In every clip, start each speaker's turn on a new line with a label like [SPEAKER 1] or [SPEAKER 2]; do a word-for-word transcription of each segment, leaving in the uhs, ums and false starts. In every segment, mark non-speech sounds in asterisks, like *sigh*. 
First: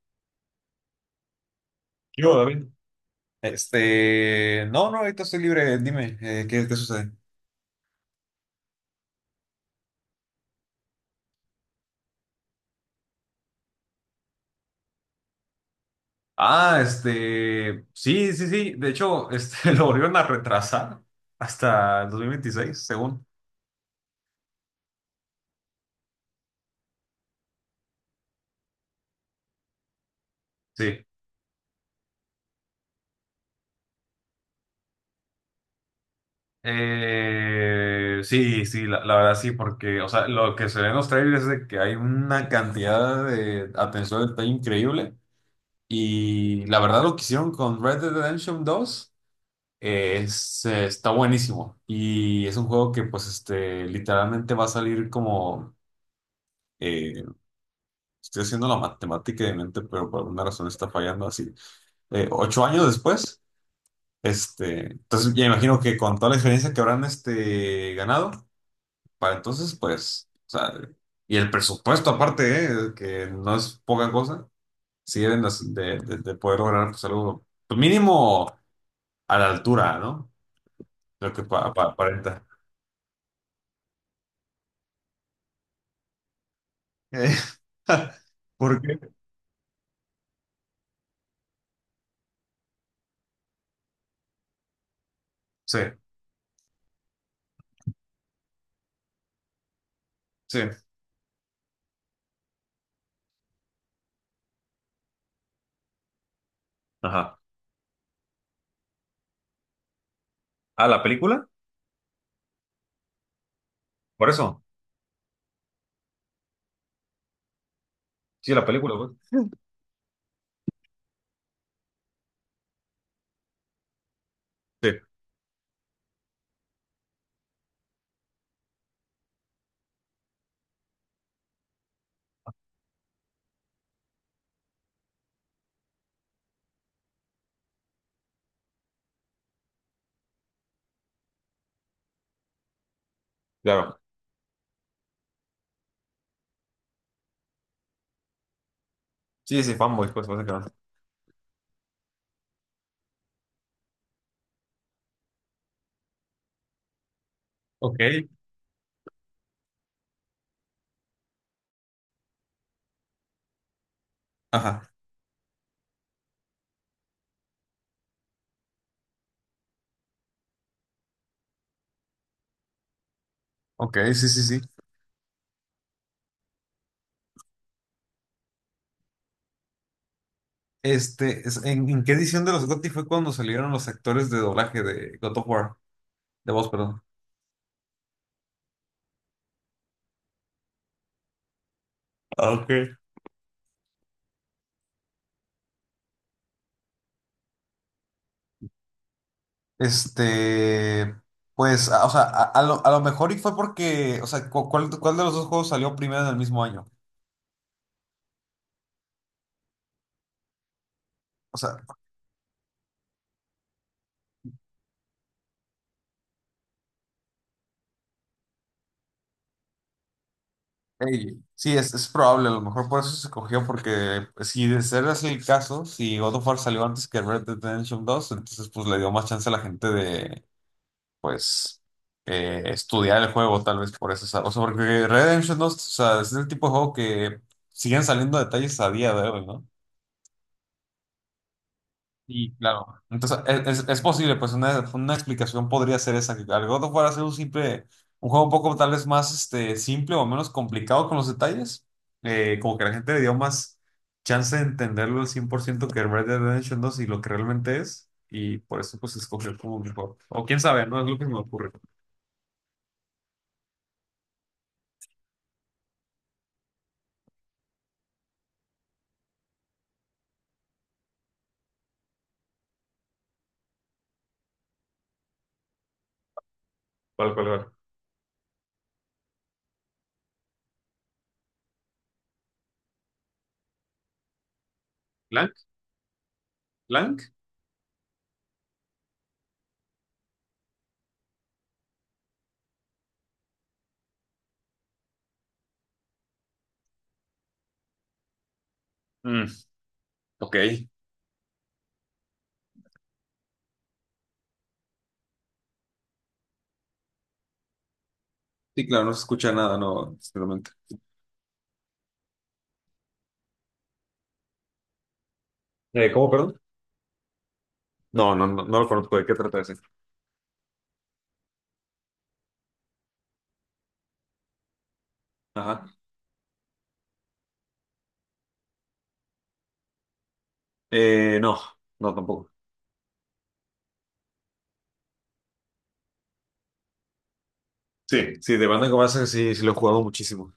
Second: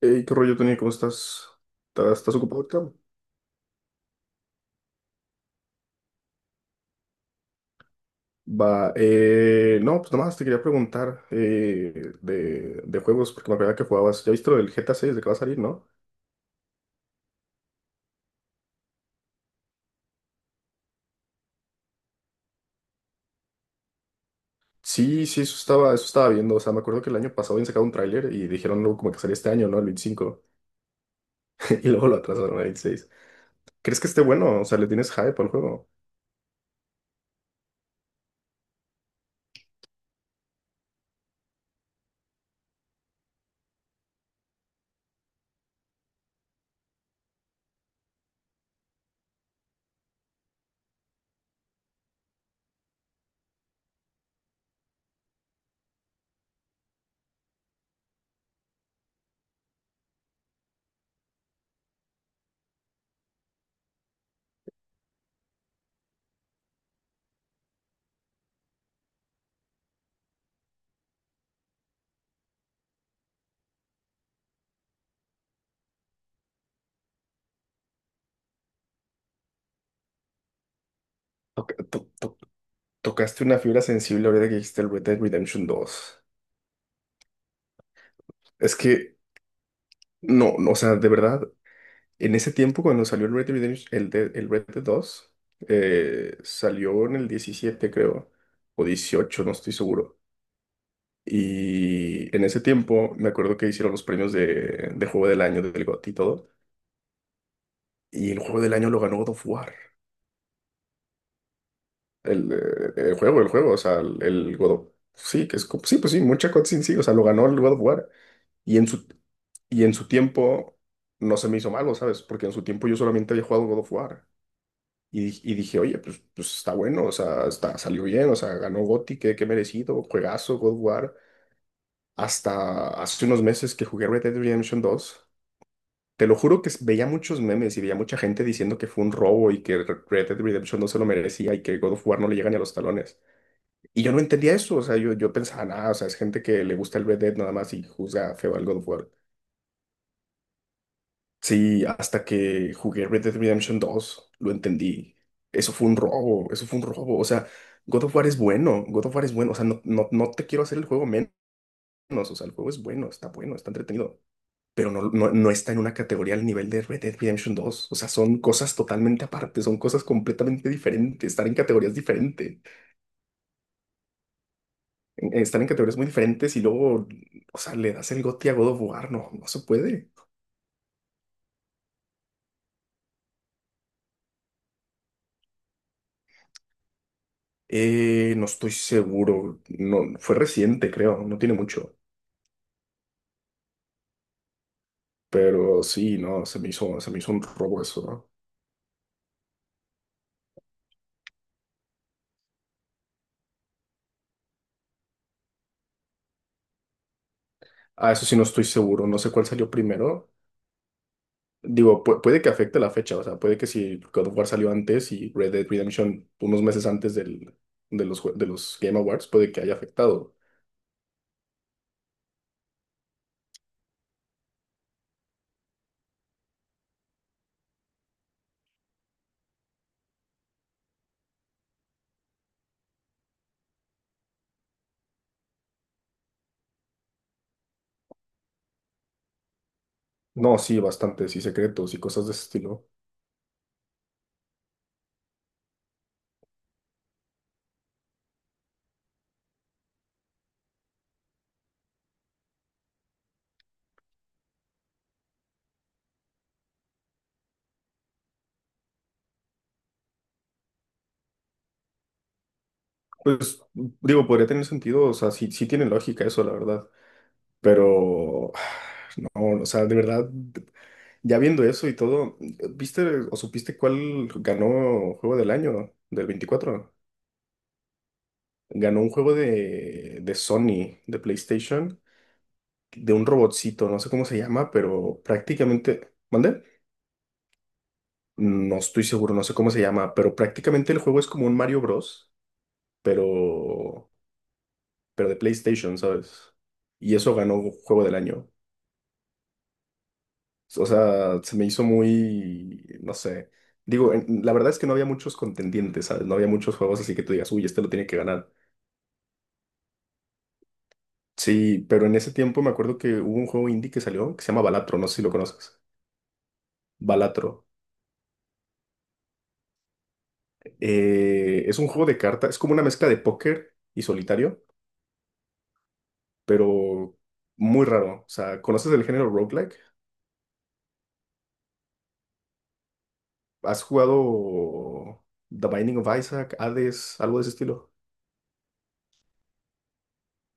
[SPEAKER 1] Ey, ¿qué rollo, Tony? ¿Cómo estás? ¿Estás, estás
[SPEAKER 2] Yo,
[SPEAKER 1] ocupado
[SPEAKER 2] David.
[SPEAKER 1] ahorita?
[SPEAKER 2] Este, no, no, ahorita estoy libre, dime, eh, ¿qué, qué sucede?
[SPEAKER 1] Va, eh, no, pues nada más te quería preguntar eh, de, de juegos, porque me acuerdo que jugabas. ¿Ya viste lo del G T A seis de que va a salir, no?
[SPEAKER 2] Ah, este, sí, sí, sí, de hecho, este, *laughs* lo volvieron a retrasar hasta el dos mil veintiséis, según,
[SPEAKER 1] Sí, sí, eso estaba, eso estaba viendo. O sea, me acuerdo que el año pasado habían sacado un tráiler y dijeron luego como que salía este año, ¿no? El veinticinco.
[SPEAKER 2] sí.
[SPEAKER 1] *laughs* Y luego lo atrasaron al veintiséis. ¿Crees que esté bueno? O sea, ¿le tienes hype al juego?
[SPEAKER 2] Eh, sí, sí, la, la verdad sí, porque, o sea, lo que se ve en los trailers es de que hay una cantidad de atención al detalle increíble y la verdad lo que hicieron con Red Dead Redemption dos. Eh, Es, eh, está buenísimo y es un juego que pues este literalmente va a salir como eh, estoy haciendo la matemática de mente pero por alguna razón está fallando así eh, ocho años después. Este entonces ya imagino que con toda la experiencia que habrán este ganado para entonces pues, o sea, y el presupuesto aparte, eh, que no es poca cosa, si deben de, de- de- de poder lograr pues algo pues, mínimo a la altura, ¿no? Lo que pa-
[SPEAKER 1] Toc-
[SPEAKER 2] pa-
[SPEAKER 1] to- to-
[SPEAKER 2] aparenta.
[SPEAKER 1] tocaste una fibra sensible ahorita que dijiste el Red Dead Redemption dos.
[SPEAKER 2] Eh, *laughs*
[SPEAKER 1] Es
[SPEAKER 2] porque,
[SPEAKER 1] que no, no, o sea, de verdad. En ese tiempo, cuando salió el Red Dead Redemption, el de- el Red Dead dos
[SPEAKER 2] sí,
[SPEAKER 1] eh, salió en el diecisiete, creo, o dieciocho, no estoy seguro.
[SPEAKER 2] sí.
[SPEAKER 1] Y en ese tiempo, me acuerdo que hicieron los premios de, de Juego del Año, del GOTY y todo.
[SPEAKER 2] Ajá.
[SPEAKER 1] Y el Juego del Año lo ganó God of War.
[SPEAKER 2] ¿Ah, la película?
[SPEAKER 1] El, eh, el juego, el juego, o sea, el,
[SPEAKER 2] Por
[SPEAKER 1] el
[SPEAKER 2] eso.
[SPEAKER 1] God of. Sí, que es. co- Sí, pues sí, mucha cutscene, sí, o sea, lo ganó el God of War.
[SPEAKER 2] Sí, la
[SPEAKER 1] Y en
[SPEAKER 2] película,
[SPEAKER 1] su,
[SPEAKER 2] pues.
[SPEAKER 1] y en su tiempo no se me hizo malo, ¿sabes? Porque en su tiempo yo solamente había jugado God of War.
[SPEAKER 2] Sí,
[SPEAKER 1] Y, di- y dije, oye, pues, pues está bueno, o sea, está, salió bien, o sea, ganó GOTY, qué, qué merecido, juegazo, God of War. Hasta hace unos meses que jugué Red Dead Redemption dos, te lo juro que s- veía muchos memes y veía mucha gente diciendo que fue un robo y que Re- Red Dead Redemption no se lo merecía y que God of War no le llega ni a los talones.
[SPEAKER 2] claro.
[SPEAKER 1] Y yo no entendía eso, o sea, yo, yo pensaba, nada, o sea, es gente que le gusta el Red Dead nada más y juzga feo al God of War.
[SPEAKER 2] Sí, sí, fanboy, pues, básicamente.
[SPEAKER 1] Sí, hasta que jugué Red Dead Redemption dos, lo entendí. Eso fue un robo, eso fue un robo. O sea,
[SPEAKER 2] Ok.
[SPEAKER 1] God of War es bueno, God of War es bueno. O sea, no, no, no te quiero hacer el juego menos. O sea, el juego es bueno, está bueno, está entretenido.
[SPEAKER 2] Ajá.
[SPEAKER 1] Pero no, no, no está en una categoría al nivel de Red Dead Redemption dos. O sea, son cosas totalmente aparte, son cosas completamente diferentes. Estar en categorías diferentes,
[SPEAKER 2] Ok, sí, sí, sí.
[SPEAKER 1] estar en categorías muy diferentes y luego, o sea, le das el goti a God of War, no, no se puede.
[SPEAKER 2] Este, es- ¿en, en qué edición de los GOTY fue cuando salieron los actores de doblaje de God of War? De voz, perdón.
[SPEAKER 1] Eh, no estoy seguro. No, fue reciente, creo. No tiene mucho.
[SPEAKER 2] Ah, ok.
[SPEAKER 1] Pero sí, no, se me hizo, se me hizo un robo eso, ¿no?
[SPEAKER 2] Este, pues, a- o sea, a, a lo, a lo mejor y fue porque, o sea, cu- ¿cuál, cuál de los dos juegos salió primero en el mismo año?
[SPEAKER 1] Ah, eso sí, no estoy seguro. No sé cuál salió primero.
[SPEAKER 2] O sea,
[SPEAKER 1] Digo, pu- puede que afecte la fecha. O sea, puede que si God of War salió antes y Red Dead Redemption unos meses antes del, de los, jue- de los Game Awards, puede que haya afectado.
[SPEAKER 2] ey, sí, es, es probable, a lo mejor por eso se cogió, porque pues, si de ser así el caso, si God of War salió antes que Red Dead Redemption dos entonces pues le dio más chance a la gente de, pues, eh, estudiar el juego, tal vez por eso, o sea, o sea, porque Red Dead Redemption dos, o sea, es el tipo de juego que siguen saliendo detalles a día de hoy, ¿no?
[SPEAKER 1] No, sí, bastante. Sí, secretos y cosas de ese
[SPEAKER 2] Sí, claro.
[SPEAKER 1] estilo.
[SPEAKER 2] Entonces, es, es- es posible, pues una, una explicación podría ser esa, que al God of War hacer un simple, un juego un poco tal vez más este, simple o menos complicado con los detalles, eh, como que la gente le dio más chance de entenderlo al cien por ciento que Red Dead Redemption dos y lo que realmente es, y por eso pues escogió como mejor. O quién sabe, no es lo que me ocurre.
[SPEAKER 1] Pues, digo, podría tener sentido. O sea, sí, sí tiene lógica eso, la verdad. Pero *sighs* no, o sea, de verdad. Ya viendo eso y todo, ¿viste o supiste cuál ganó juego del año del veinticuatro?
[SPEAKER 2] ¿Cuál, cuál, cuál?
[SPEAKER 1] Ganó un juego de, de Sony, de PlayStation, de un robotcito, no sé cómo se llama, pero
[SPEAKER 2] ¿Blank?
[SPEAKER 1] prácticamente. ¿Mande?
[SPEAKER 2] ¿Blank?
[SPEAKER 1] No estoy seguro, no sé cómo se llama, pero prácticamente el juego es como un Mario Bros, pero, pero de PlayStation, ¿sabes? Y eso ganó juego del año.
[SPEAKER 2] Mm, ok.
[SPEAKER 1] O sea, se me hizo muy, no sé. Digo, en- la verdad es que no había muchos contendientes, ¿sabes? No había muchos juegos así que tú digas, uy, este lo tiene que ganar.
[SPEAKER 2] Sí, claro, no se escucha nada, no, simplemente.
[SPEAKER 1] Sí, pero en ese tiempo me acuerdo que hubo un juego indie que salió que se llama Balatro, no sé si lo conoces.
[SPEAKER 2] Eh, ¿cómo, perdón?
[SPEAKER 1] Balatro.
[SPEAKER 2] No, no, no, no lo conozco, ¿de qué trata ese?
[SPEAKER 1] Eh, es un juego de cartas, es como una mezcla de póker y solitario,
[SPEAKER 2] Ajá.
[SPEAKER 1] pero muy raro. O sea, ¿conoces el género roguelike?
[SPEAKER 2] Eh, no, no tampoco.
[SPEAKER 1] ¿Has jugado The Binding of Isaac, Hades, algo de ese estilo?
[SPEAKER 2] Sí. Sí, de Bandan Comarsan sí, sí lo he jugado muchísimo.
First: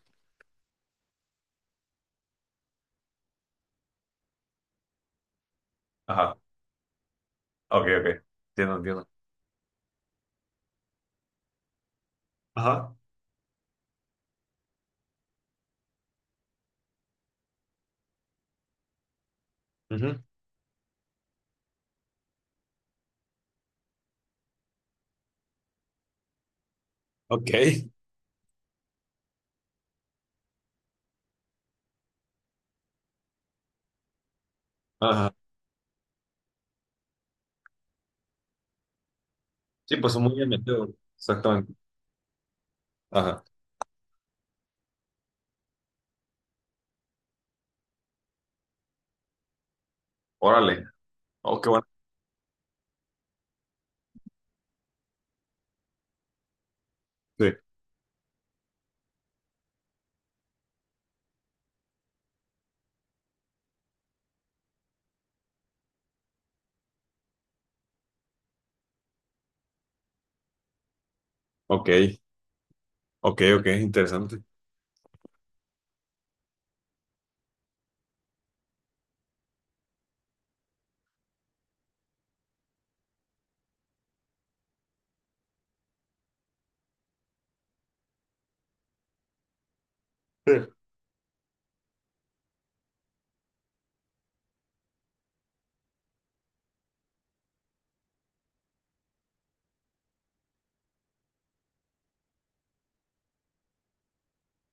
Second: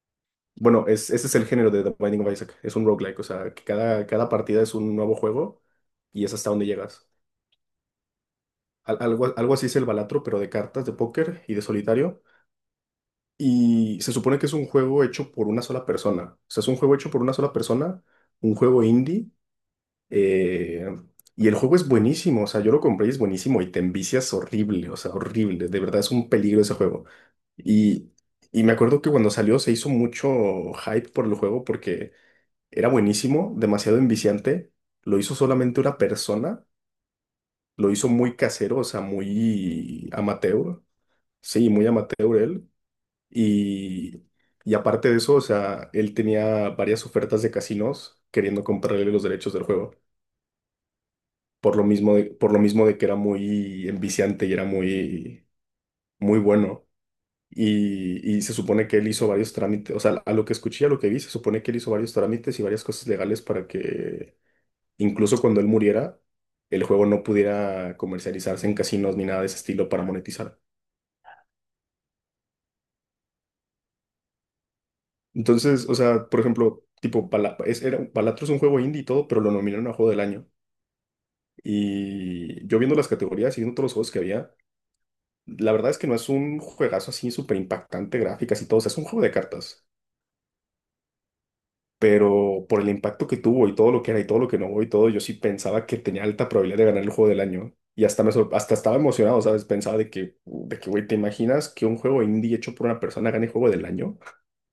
[SPEAKER 1] Bueno, es, ese es el género de The Binding of Isaac. Es un roguelike, o sea, que cada, cada partida es un nuevo juego y es
[SPEAKER 2] Ajá.
[SPEAKER 1] hasta donde llegas.
[SPEAKER 2] Ok, ok. Entiendo,
[SPEAKER 1] Al-
[SPEAKER 2] entiendo.
[SPEAKER 1] algo, algo así es el Balatro, pero de cartas, de póker y de solitario.
[SPEAKER 2] Ajá.
[SPEAKER 1] Y se supone que es un juego hecho por una sola persona. O sea, es un juego hecho por una sola persona, un juego indie.
[SPEAKER 2] Ujú.
[SPEAKER 1] eh, y el juego es buenísimo, o sea, yo lo compré y es buenísimo y te envicias horrible, o sea, horrible. De verdad es un peligro ese juego.
[SPEAKER 2] Ok.
[SPEAKER 1] Y, y me acuerdo que cuando salió se hizo mucho hype por el juego porque. Era buenísimo, demasiado enviciante. Lo
[SPEAKER 2] Ajá.
[SPEAKER 1] hizo solamente una persona. Lo hizo muy casero, o sea,
[SPEAKER 2] Sí,
[SPEAKER 1] muy
[SPEAKER 2] pues son muy bien
[SPEAKER 1] amateur.
[SPEAKER 2] metido.
[SPEAKER 1] Sí,
[SPEAKER 2] Exactamente.
[SPEAKER 1] muy amateur él.
[SPEAKER 2] Ajá.
[SPEAKER 1] Y, y aparte de eso, o sea, él tenía varias ofertas de casinos queriendo comprarle los derechos del juego.
[SPEAKER 2] Órale. Oh, qué
[SPEAKER 1] Por lo
[SPEAKER 2] bueno.
[SPEAKER 1] mismo de, por lo mismo de que era muy enviciante y era muy, muy bueno.
[SPEAKER 2] Sí.
[SPEAKER 1] Y, y se supone que él hizo varios trámites, o sea, a lo que escuché, a lo que vi, se supone que él hizo varios trámites y varias cosas legales para que incluso cuando él muriera, el juego no pudiera comercializarse en casinos ni nada de ese estilo para monetizar.
[SPEAKER 2] Ok. Ok, ok, interesante.
[SPEAKER 1] Entonces, o sea, por ejemplo, tipo, Bala- es, era, Balatro es un juego indie y todo, pero lo nominaron a juego del año. Y yo viendo las categorías y viendo todos los juegos que había, la verdad es que no es un juegazo así súper impactante, gráficas y todo, o sea, es un juego de cartas.
[SPEAKER 2] Sí.
[SPEAKER 1] Pero por el impacto que tuvo y todo lo que era y todo lo que no hubo y todo, yo sí pensaba que tenía alta probabilidad de ganar el juego del año. Y hasta, me sor- hasta estaba emocionado, ¿sabes? Pensaba de que, de que, güey, ¿te imaginas que un juego indie hecho por una persona gane juego del año?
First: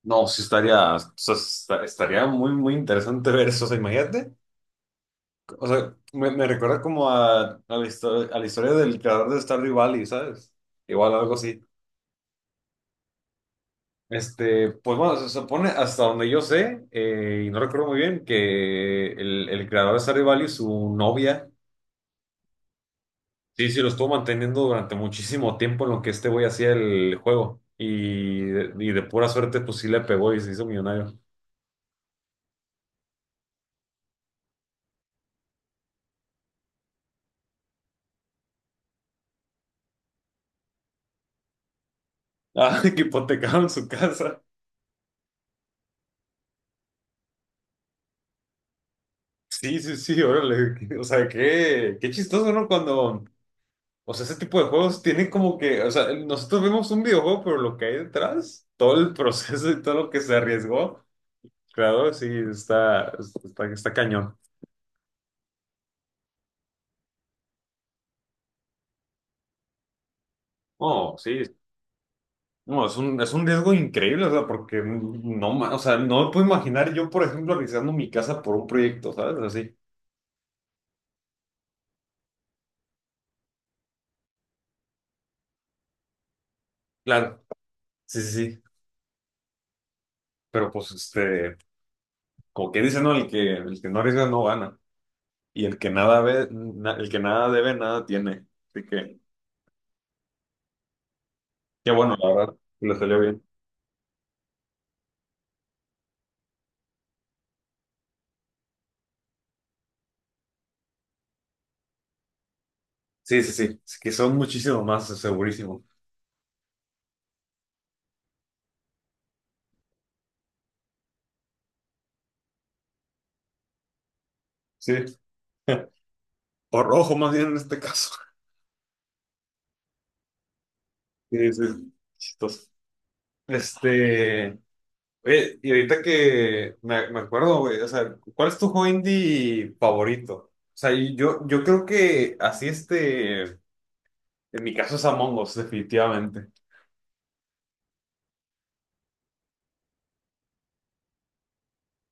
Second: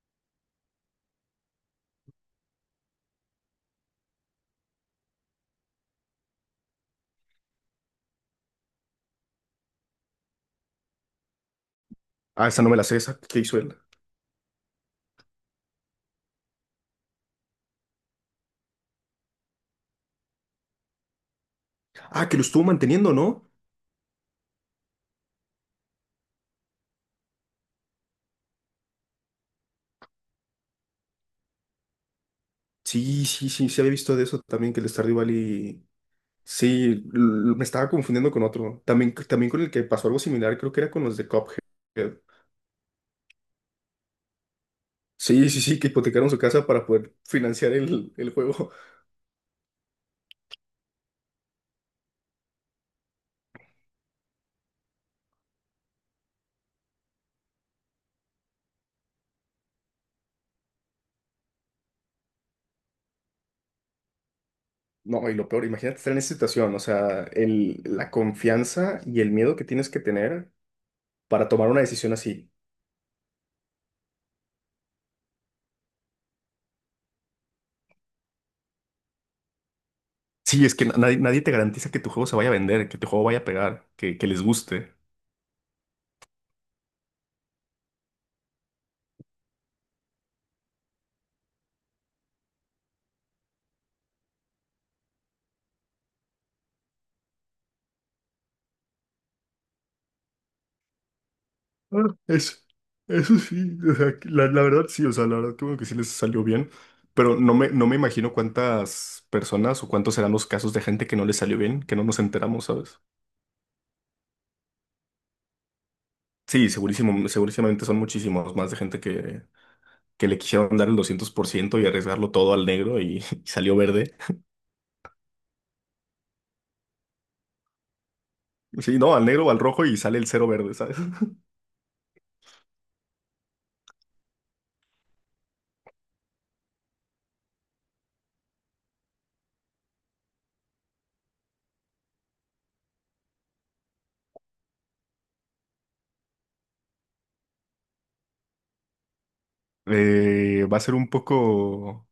[SPEAKER 2] No, sí estaría, o sea, esta- estaría muy, muy interesante ver eso. O sea, imagínate. O sea, me, me recuerda como a, a la historia, a la historia del creador de Stardew Valley, ¿sabes? Igual algo así.
[SPEAKER 1] Ah, esa no me la sé, esa. ¿Qué hizo él?
[SPEAKER 2] Este, pues bueno, se supone hasta donde yo sé, eh, y no recuerdo muy bien, que el, el creador de Stardew Valley, su novia,
[SPEAKER 1] Ah, que lo estuvo manteniendo, ¿no?
[SPEAKER 2] sí, sí, lo estuvo manteniendo durante muchísimo tiempo en lo que este güey hacía el juego. Y de, y de pura suerte, pues sí le pegó y se hizo millonario.
[SPEAKER 1] Sí, sí, sí, se había visto de eso también, que el Stardew Valley. Sí, l- me estaba confundiendo con otro. También, también con el que pasó algo similar, creo que era con los de Cuphead.
[SPEAKER 2] Ah, *laughs* que hipotecaron su casa.
[SPEAKER 1] Sí, sí, sí, que hipotecaron su casa para poder financiar el, el juego.
[SPEAKER 2] Sí, sí, sí, órale. *laughs* O sea, qué, qué chistoso, ¿no? Cuando, o sea, ese tipo de juegos tienen como que, o sea, nosotros vemos un videojuego, pero lo que hay detrás, todo el *laughs* proceso y todo lo que se arriesgó. Claro, sí, está, está, está cañón.
[SPEAKER 1] No, y lo peor, imagínate estar en esa situación, o sea, el, la confianza y el miedo que tienes que tener
[SPEAKER 2] Oh, sí.
[SPEAKER 1] para tomar una decisión así.
[SPEAKER 2] No, es un, es un riesgo increíble, o sea, porque no, ma- o sea, no me puedo imaginar yo, por ejemplo, arriesgando mi casa por un proyecto, ¿sabes? Así.
[SPEAKER 1] Sí, es que na- nadie, nadie te garantiza que tu juego se vaya a vender, que tu juego vaya a pegar, que, que les guste.
[SPEAKER 2] Claro. Sí, sí, sí. Pero pues, este, como que dicen, no, el que, el que no arriesga no gana. Y el que nada ve, na- el que nada debe, nada tiene. Así que, qué
[SPEAKER 1] Ah,
[SPEAKER 2] bueno, la verdad,
[SPEAKER 1] Eso,
[SPEAKER 2] que le salió
[SPEAKER 1] eso
[SPEAKER 2] bien.
[SPEAKER 1] sí, o sea, que la, la verdad sí, o sea, la verdad creo que sí les salió bien, pero no me, no me imagino cuántas personas o cuántos serán los casos de gente que no les salió bien, que no nos enteramos, ¿sabes?
[SPEAKER 2] Sí, sí, sí. Es que son muchísimo más, segurísimo.
[SPEAKER 1] Sí, segurísimo, segurísimamente son muchísimos más de gente que que le quisieron dar el doscientos por ciento y arriesgarlo todo al negro y, *laughs* y salió verde.
[SPEAKER 2] Sí. *laughs* Por rojo, más bien en este caso.
[SPEAKER 1] Sí, no, al negro o al rojo y sale el cero verde, ¿sabes? *laughs*
[SPEAKER 2] Sí, sí. Chistoso. Este, Oye, y ahorita que me, me acuerdo, güey, o sea, ¿cuál es tu juego indie favorito? O sea, y yo, yo creo que así este, en mi caso es Among Us, definitivamente.
[SPEAKER 1] Eh, va a ser un poco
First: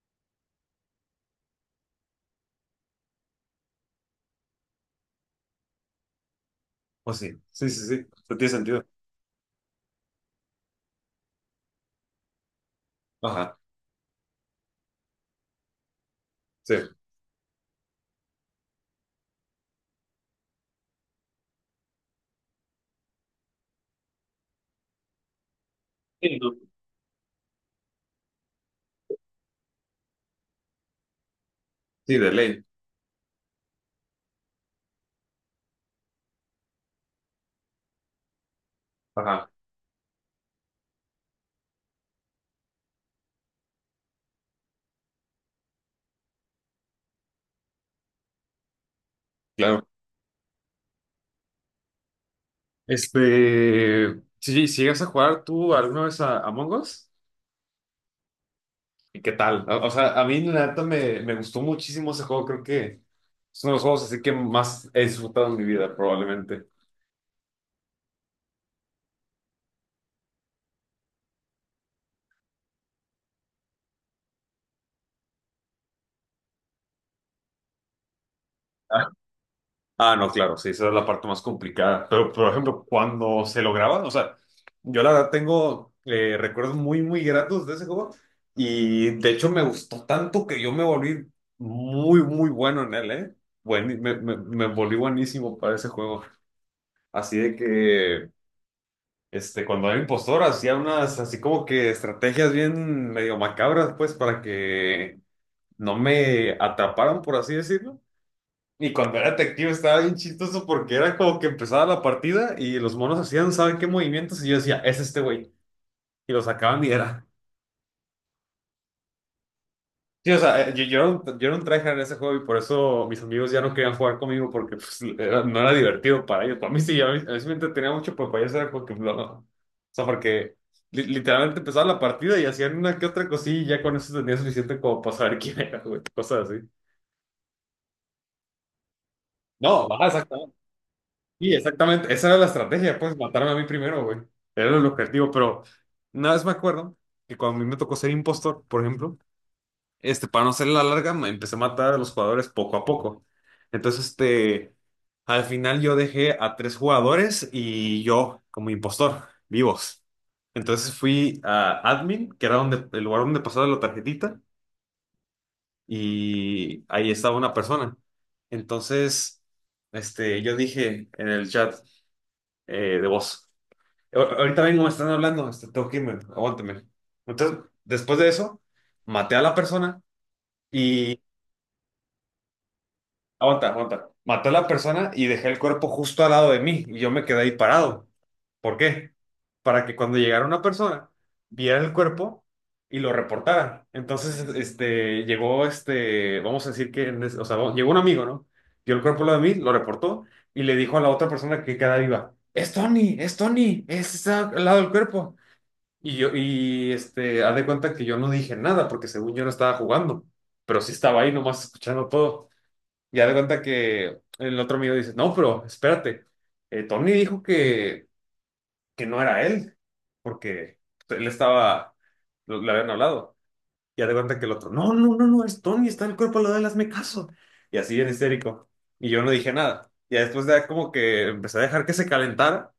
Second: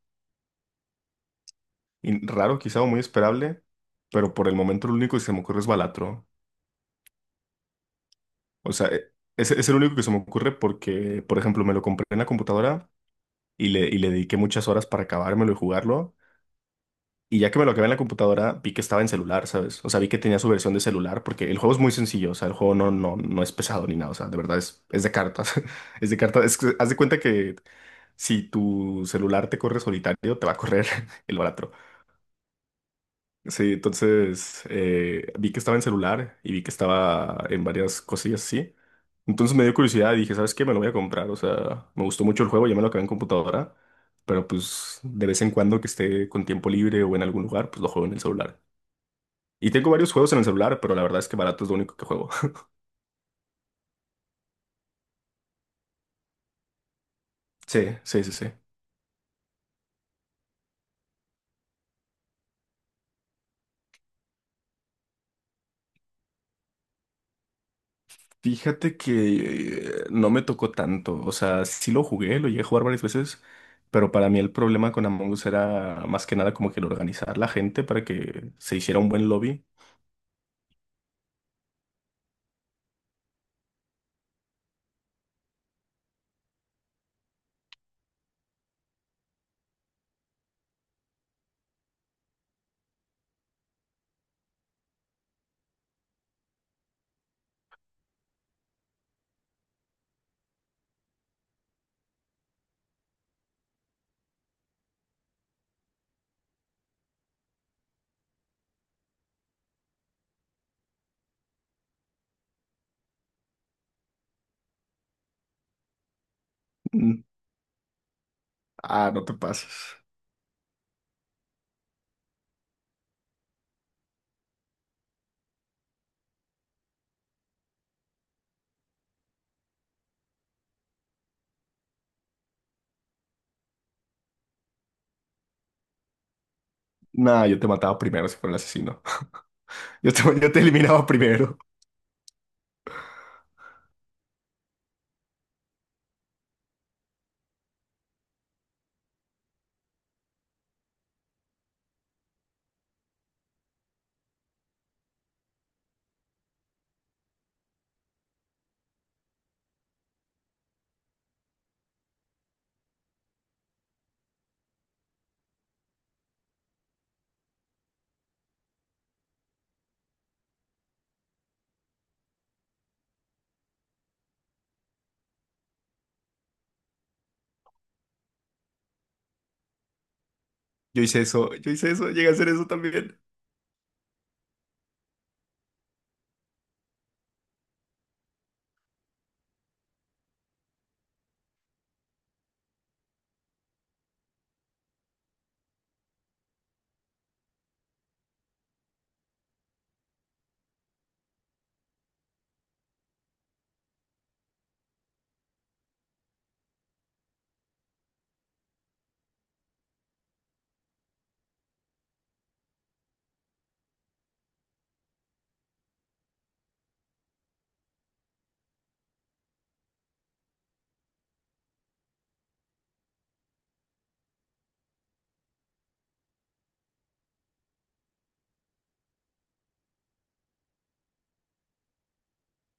[SPEAKER 1] in- raro, quizá, o muy esperable, pero por el momento lo único que se me ocurre es Balatro.
[SPEAKER 2] O sí, sí, sí, sí, no tiene
[SPEAKER 1] O
[SPEAKER 2] sentido.
[SPEAKER 1] sea, eh, es, es el único que se me ocurre porque, por ejemplo, me lo compré en la computadora
[SPEAKER 2] Ajá,
[SPEAKER 1] y le, y le dediqué muchas horas para acabármelo y jugarlo.
[SPEAKER 2] sí.
[SPEAKER 1] Y ya que me lo acabé en la computadora, vi que estaba en celular, ¿sabes? O sea, vi que tenía su versión de celular, porque el juego es muy sencillo, o sea, el juego no, no, no es pesado ni nada, o sea, de verdad es, es de cartas, *laughs* es de
[SPEAKER 2] Sí,
[SPEAKER 1] cartas,
[SPEAKER 2] ¿no?
[SPEAKER 1] es que haz de cuenta que si tu celular te corre solitario, te va a correr *laughs* el baratro.
[SPEAKER 2] Sí, de ley.
[SPEAKER 1] Sí, entonces eh, vi que estaba en celular y vi que estaba en varias cosillas así.
[SPEAKER 2] Ajá,
[SPEAKER 1] Entonces me dio curiosidad y dije, ¿sabes qué? Me lo voy a comprar, o sea, me gustó mucho el juego, ya me lo acabé en computadora, pero pues de vez en cuando que esté con tiempo libre o en algún lugar, pues lo juego en el celular. Y
[SPEAKER 2] claro.
[SPEAKER 1] tengo varios juegos en el celular, pero la verdad es que barato es lo único que juego. *laughs*
[SPEAKER 2] Este, sí, si llegas a jugar tú alguna vez a Among Us,
[SPEAKER 1] Sí, sí, sí, sí.
[SPEAKER 2] ¿y qué tal? O, o sea, a mí la neta me, me gustó muchísimo ese juego, creo que... Es uno de los juegos así que más he disfrutado en mi vida, probablemente.
[SPEAKER 1] Fíjate que eh, no me tocó tanto. O sea, sí lo jugué, lo llegué a jugar varias veces, pero para mí el problema con Among Us era más que nada como que el organizar la gente para que se hiciera
[SPEAKER 2] Ah,
[SPEAKER 1] un buen lobby.
[SPEAKER 2] ah, no, claro, sí, esa es la parte más complicada. Pero, por ejemplo, cuando se lo lograban, o sea, yo la verdad tengo eh, recuerdos muy, muy gratos de ese juego. Y de hecho me gustó tanto que yo me volví muy, muy bueno en él, ¿eh? Buen- me, me- me volví buenísimo para ese juego. Así de que, este, cuando era impostor, hacía unas, así como que estrategias bien medio macabras, pues, para que no me atraparan, por así decirlo. Y cuando era detective estaba bien chistoso porque era como que empezaba la partida y los monos hacían, ¿saben qué movimientos? Y yo decía, es este güey. Y lo sacaban y
[SPEAKER 1] Mm.
[SPEAKER 2] era.
[SPEAKER 1] Ah, no te pases.
[SPEAKER 2] Sí, o sea, eh, yo, yo era un, yo era un tryhard en ese juego y por eso mis amigos ya no querían jugar conmigo porque pues, era- no era divertido para ellos. Para mí sí, a mí, a mí sí me entretenía mucho, pero para ellos era como que no. O sea, porque li- literalmente empezaba la partida y hacían una que otra cosilla y ya con eso tenía suficiente como para saber quién era, güey. Cosas así.
[SPEAKER 1] Nah, yo te mataba primero si fuera el asesino.
[SPEAKER 2] No,
[SPEAKER 1] *laughs*
[SPEAKER 2] ajá,
[SPEAKER 1] Yo te, yo
[SPEAKER 2] exacto.
[SPEAKER 1] te eliminaba
[SPEAKER 2] Sí,
[SPEAKER 1] primero.
[SPEAKER 2] exactamente. Esa era la estrategia, pues matarme a mí primero, güey. Era el objetivo, pero una vez me acuerdo que cuando a mí me tocó ser impostor, por ejemplo, este, para no hacer la larga, me empecé a matar a los jugadores poco a poco. Entonces, este, al final yo dejé a tres jugadores y yo como impostor, vivos. Entonces fui a admin, que era donde, el lugar donde pasaba la tarjetita, y ahí estaba una persona. Entonces, este, yo dije en el chat eh, de voz. Ahor- Ahorita vengo, me están hablando, este, tengo que irme, aguántame. Entonces, después de eso, maté a la persona
[SPEAKER 1] Yo
[SPEAKER 2] y...
[SPEAKER 1] hice eso, yo hice eso, llegué a hacer eso también.
[SPEAKER 2] Aguanta, aguanta. Maté a la persona y dejé el cuerpo justo al lado de mí y yo me quedé ahí parado. ¿Por qué? Para que cuando llegara una persona, viera el cuerpo y lo reportara. Entonces, este, llegó, este, vamos a decir que, en es- o sea, llegó un amigo, ¿no? Vio el cuerpo al lado de mí, lo reportó y le dijo a la otra persona que queda viva, es Tony, es Tony, es está al lado del cuerpo. Y yo, y este, haz de cuenta que yo no dije nada porque según yo no estaba jugando, pero sí estaba ahí nomás escuchando todo. Y haz de cuenta que el otro amigo dice, no, pero espérate, eh, Tony dijo que, que no era él, porque él estaba, lo, le habían hablado. Y haz de cuenta que el otro, no, no, no, no, es Tony, está en el cuerpo, al lado de él, hazme caso. Y así bien histérico. Y yo no dije nada. Y después de como que empecé a dejar que se calentara.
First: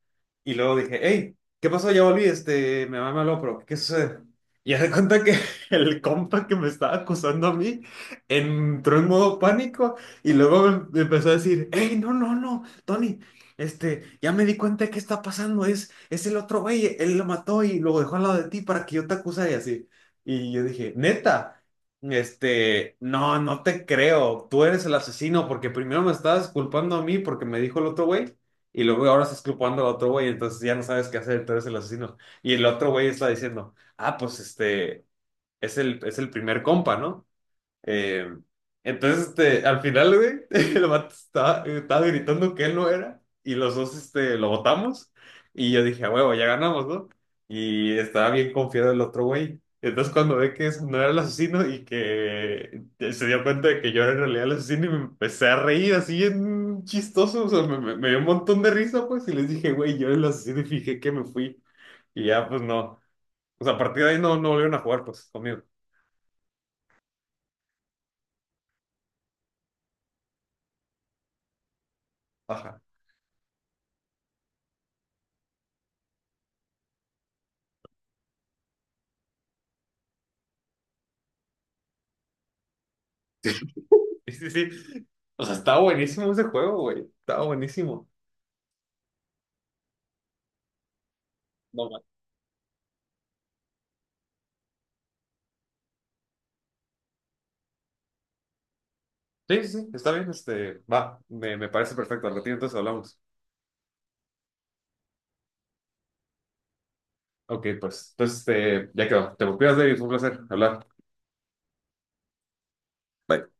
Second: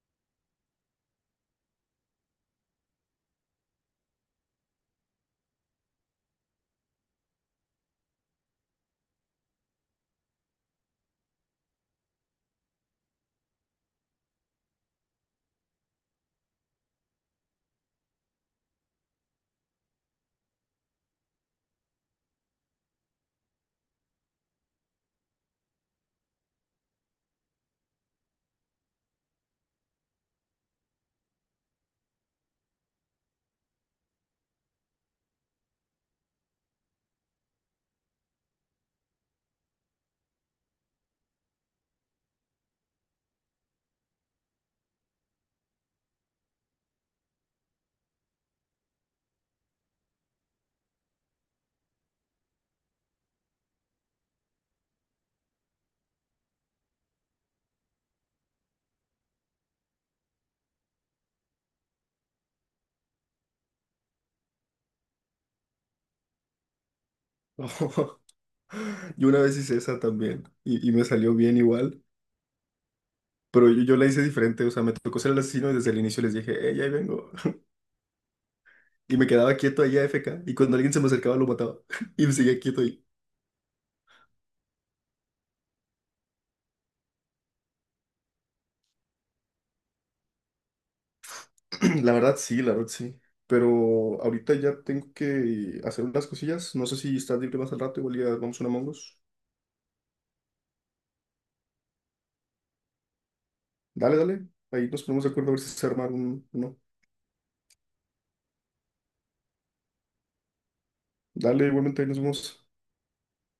[SPEAKER 2] Y luego dije, hey, ¿qué pasó? Ya volví, este, mi mamá me habló, pero ¿qué sucede? Y haz de cuenta que *laughs* el compa que me estaba acusando a mí entró en modo pánico y luego me me empezó a decir, hey, no, no, no, Tony, este, ya me di cuenta de qué está pasando, es, es el otro güey, él lo mató y lo dejó al lado de ti para que yo te acusara y así. Y yo dije, neta, este, no, no te creo, tú eres el asesino porque primero me estabas culpando a mí porque me dijo el otro güey y luego ahora estás culpando al otro güey, entonces ya no sabes qué hacer, tú eres el asesino. Y el otro güey está diciendo, ah, pues este, es el, es el primer compa, ¿no? Eh, entonces, este, al final, güey, *laughs* el vato estaba, estaba gritando que él no era y los dos, este, lo votamos y yo dije, a huevo, ya ganamos, ¿no? Y estaba bien confiado el otro güey. Entonces, cuando ve que ese no era el asesino y que se dio cuenta de que yo era en realidad el asesino y me empecé a reír así bien chistoso, o sea, me, me- me dio un montón de risa, pues, y les dije, güey, yo era el asesino y fijé que me fui. Y ya, pues, no. O sea, a partir de ahí no, no volvieron a jugar, pues, conmigo.
[SPEAKER 1] *laughs* Yo una vez hice esa también y, y me salió bien igual.
[SPEAKER 2] Ajá.
[SPEAKER 1] Pero yo, yo la hice diferente, o sea, me tocó ser el asesino y desde el inicio les dije, hey, ahí vengo. *laughs* Y me quedaba quieto ahí a F K y cuando alguien se me acercaba lo mataba, *laughs* y me seguía quieto ahí.
[SPEAKER 2] *laughs* Sí, sí, sí. O sea, está buenísimo ese juego, güey. Está buenísimo. No, ma-
[SPEAKER 1] *clears throat* La verdad sí, la verdad sí. Pero ahorita ya tengo que hacer unas cosillas, no sé si estás libre más al rato, igual ya vamos a una Among Us.
[SPEAKER 2] Sí, sí, sí, está bien. Este, va, me, me parece perfecto. Al ratito entonces hablamos.
[SPEAKER 1] Dale, dale, ahí nos ponemos de acuerdo a ver si se arma un, uno.
[SPEAKER 2] Ok, pues, entonces, este, ya quedó. Te me cuidas, David. Fue un placer hablar.
[SPEAKER 1] Dale, igualmente, ahí nos vemos.
[SPEAKER 2] Bye.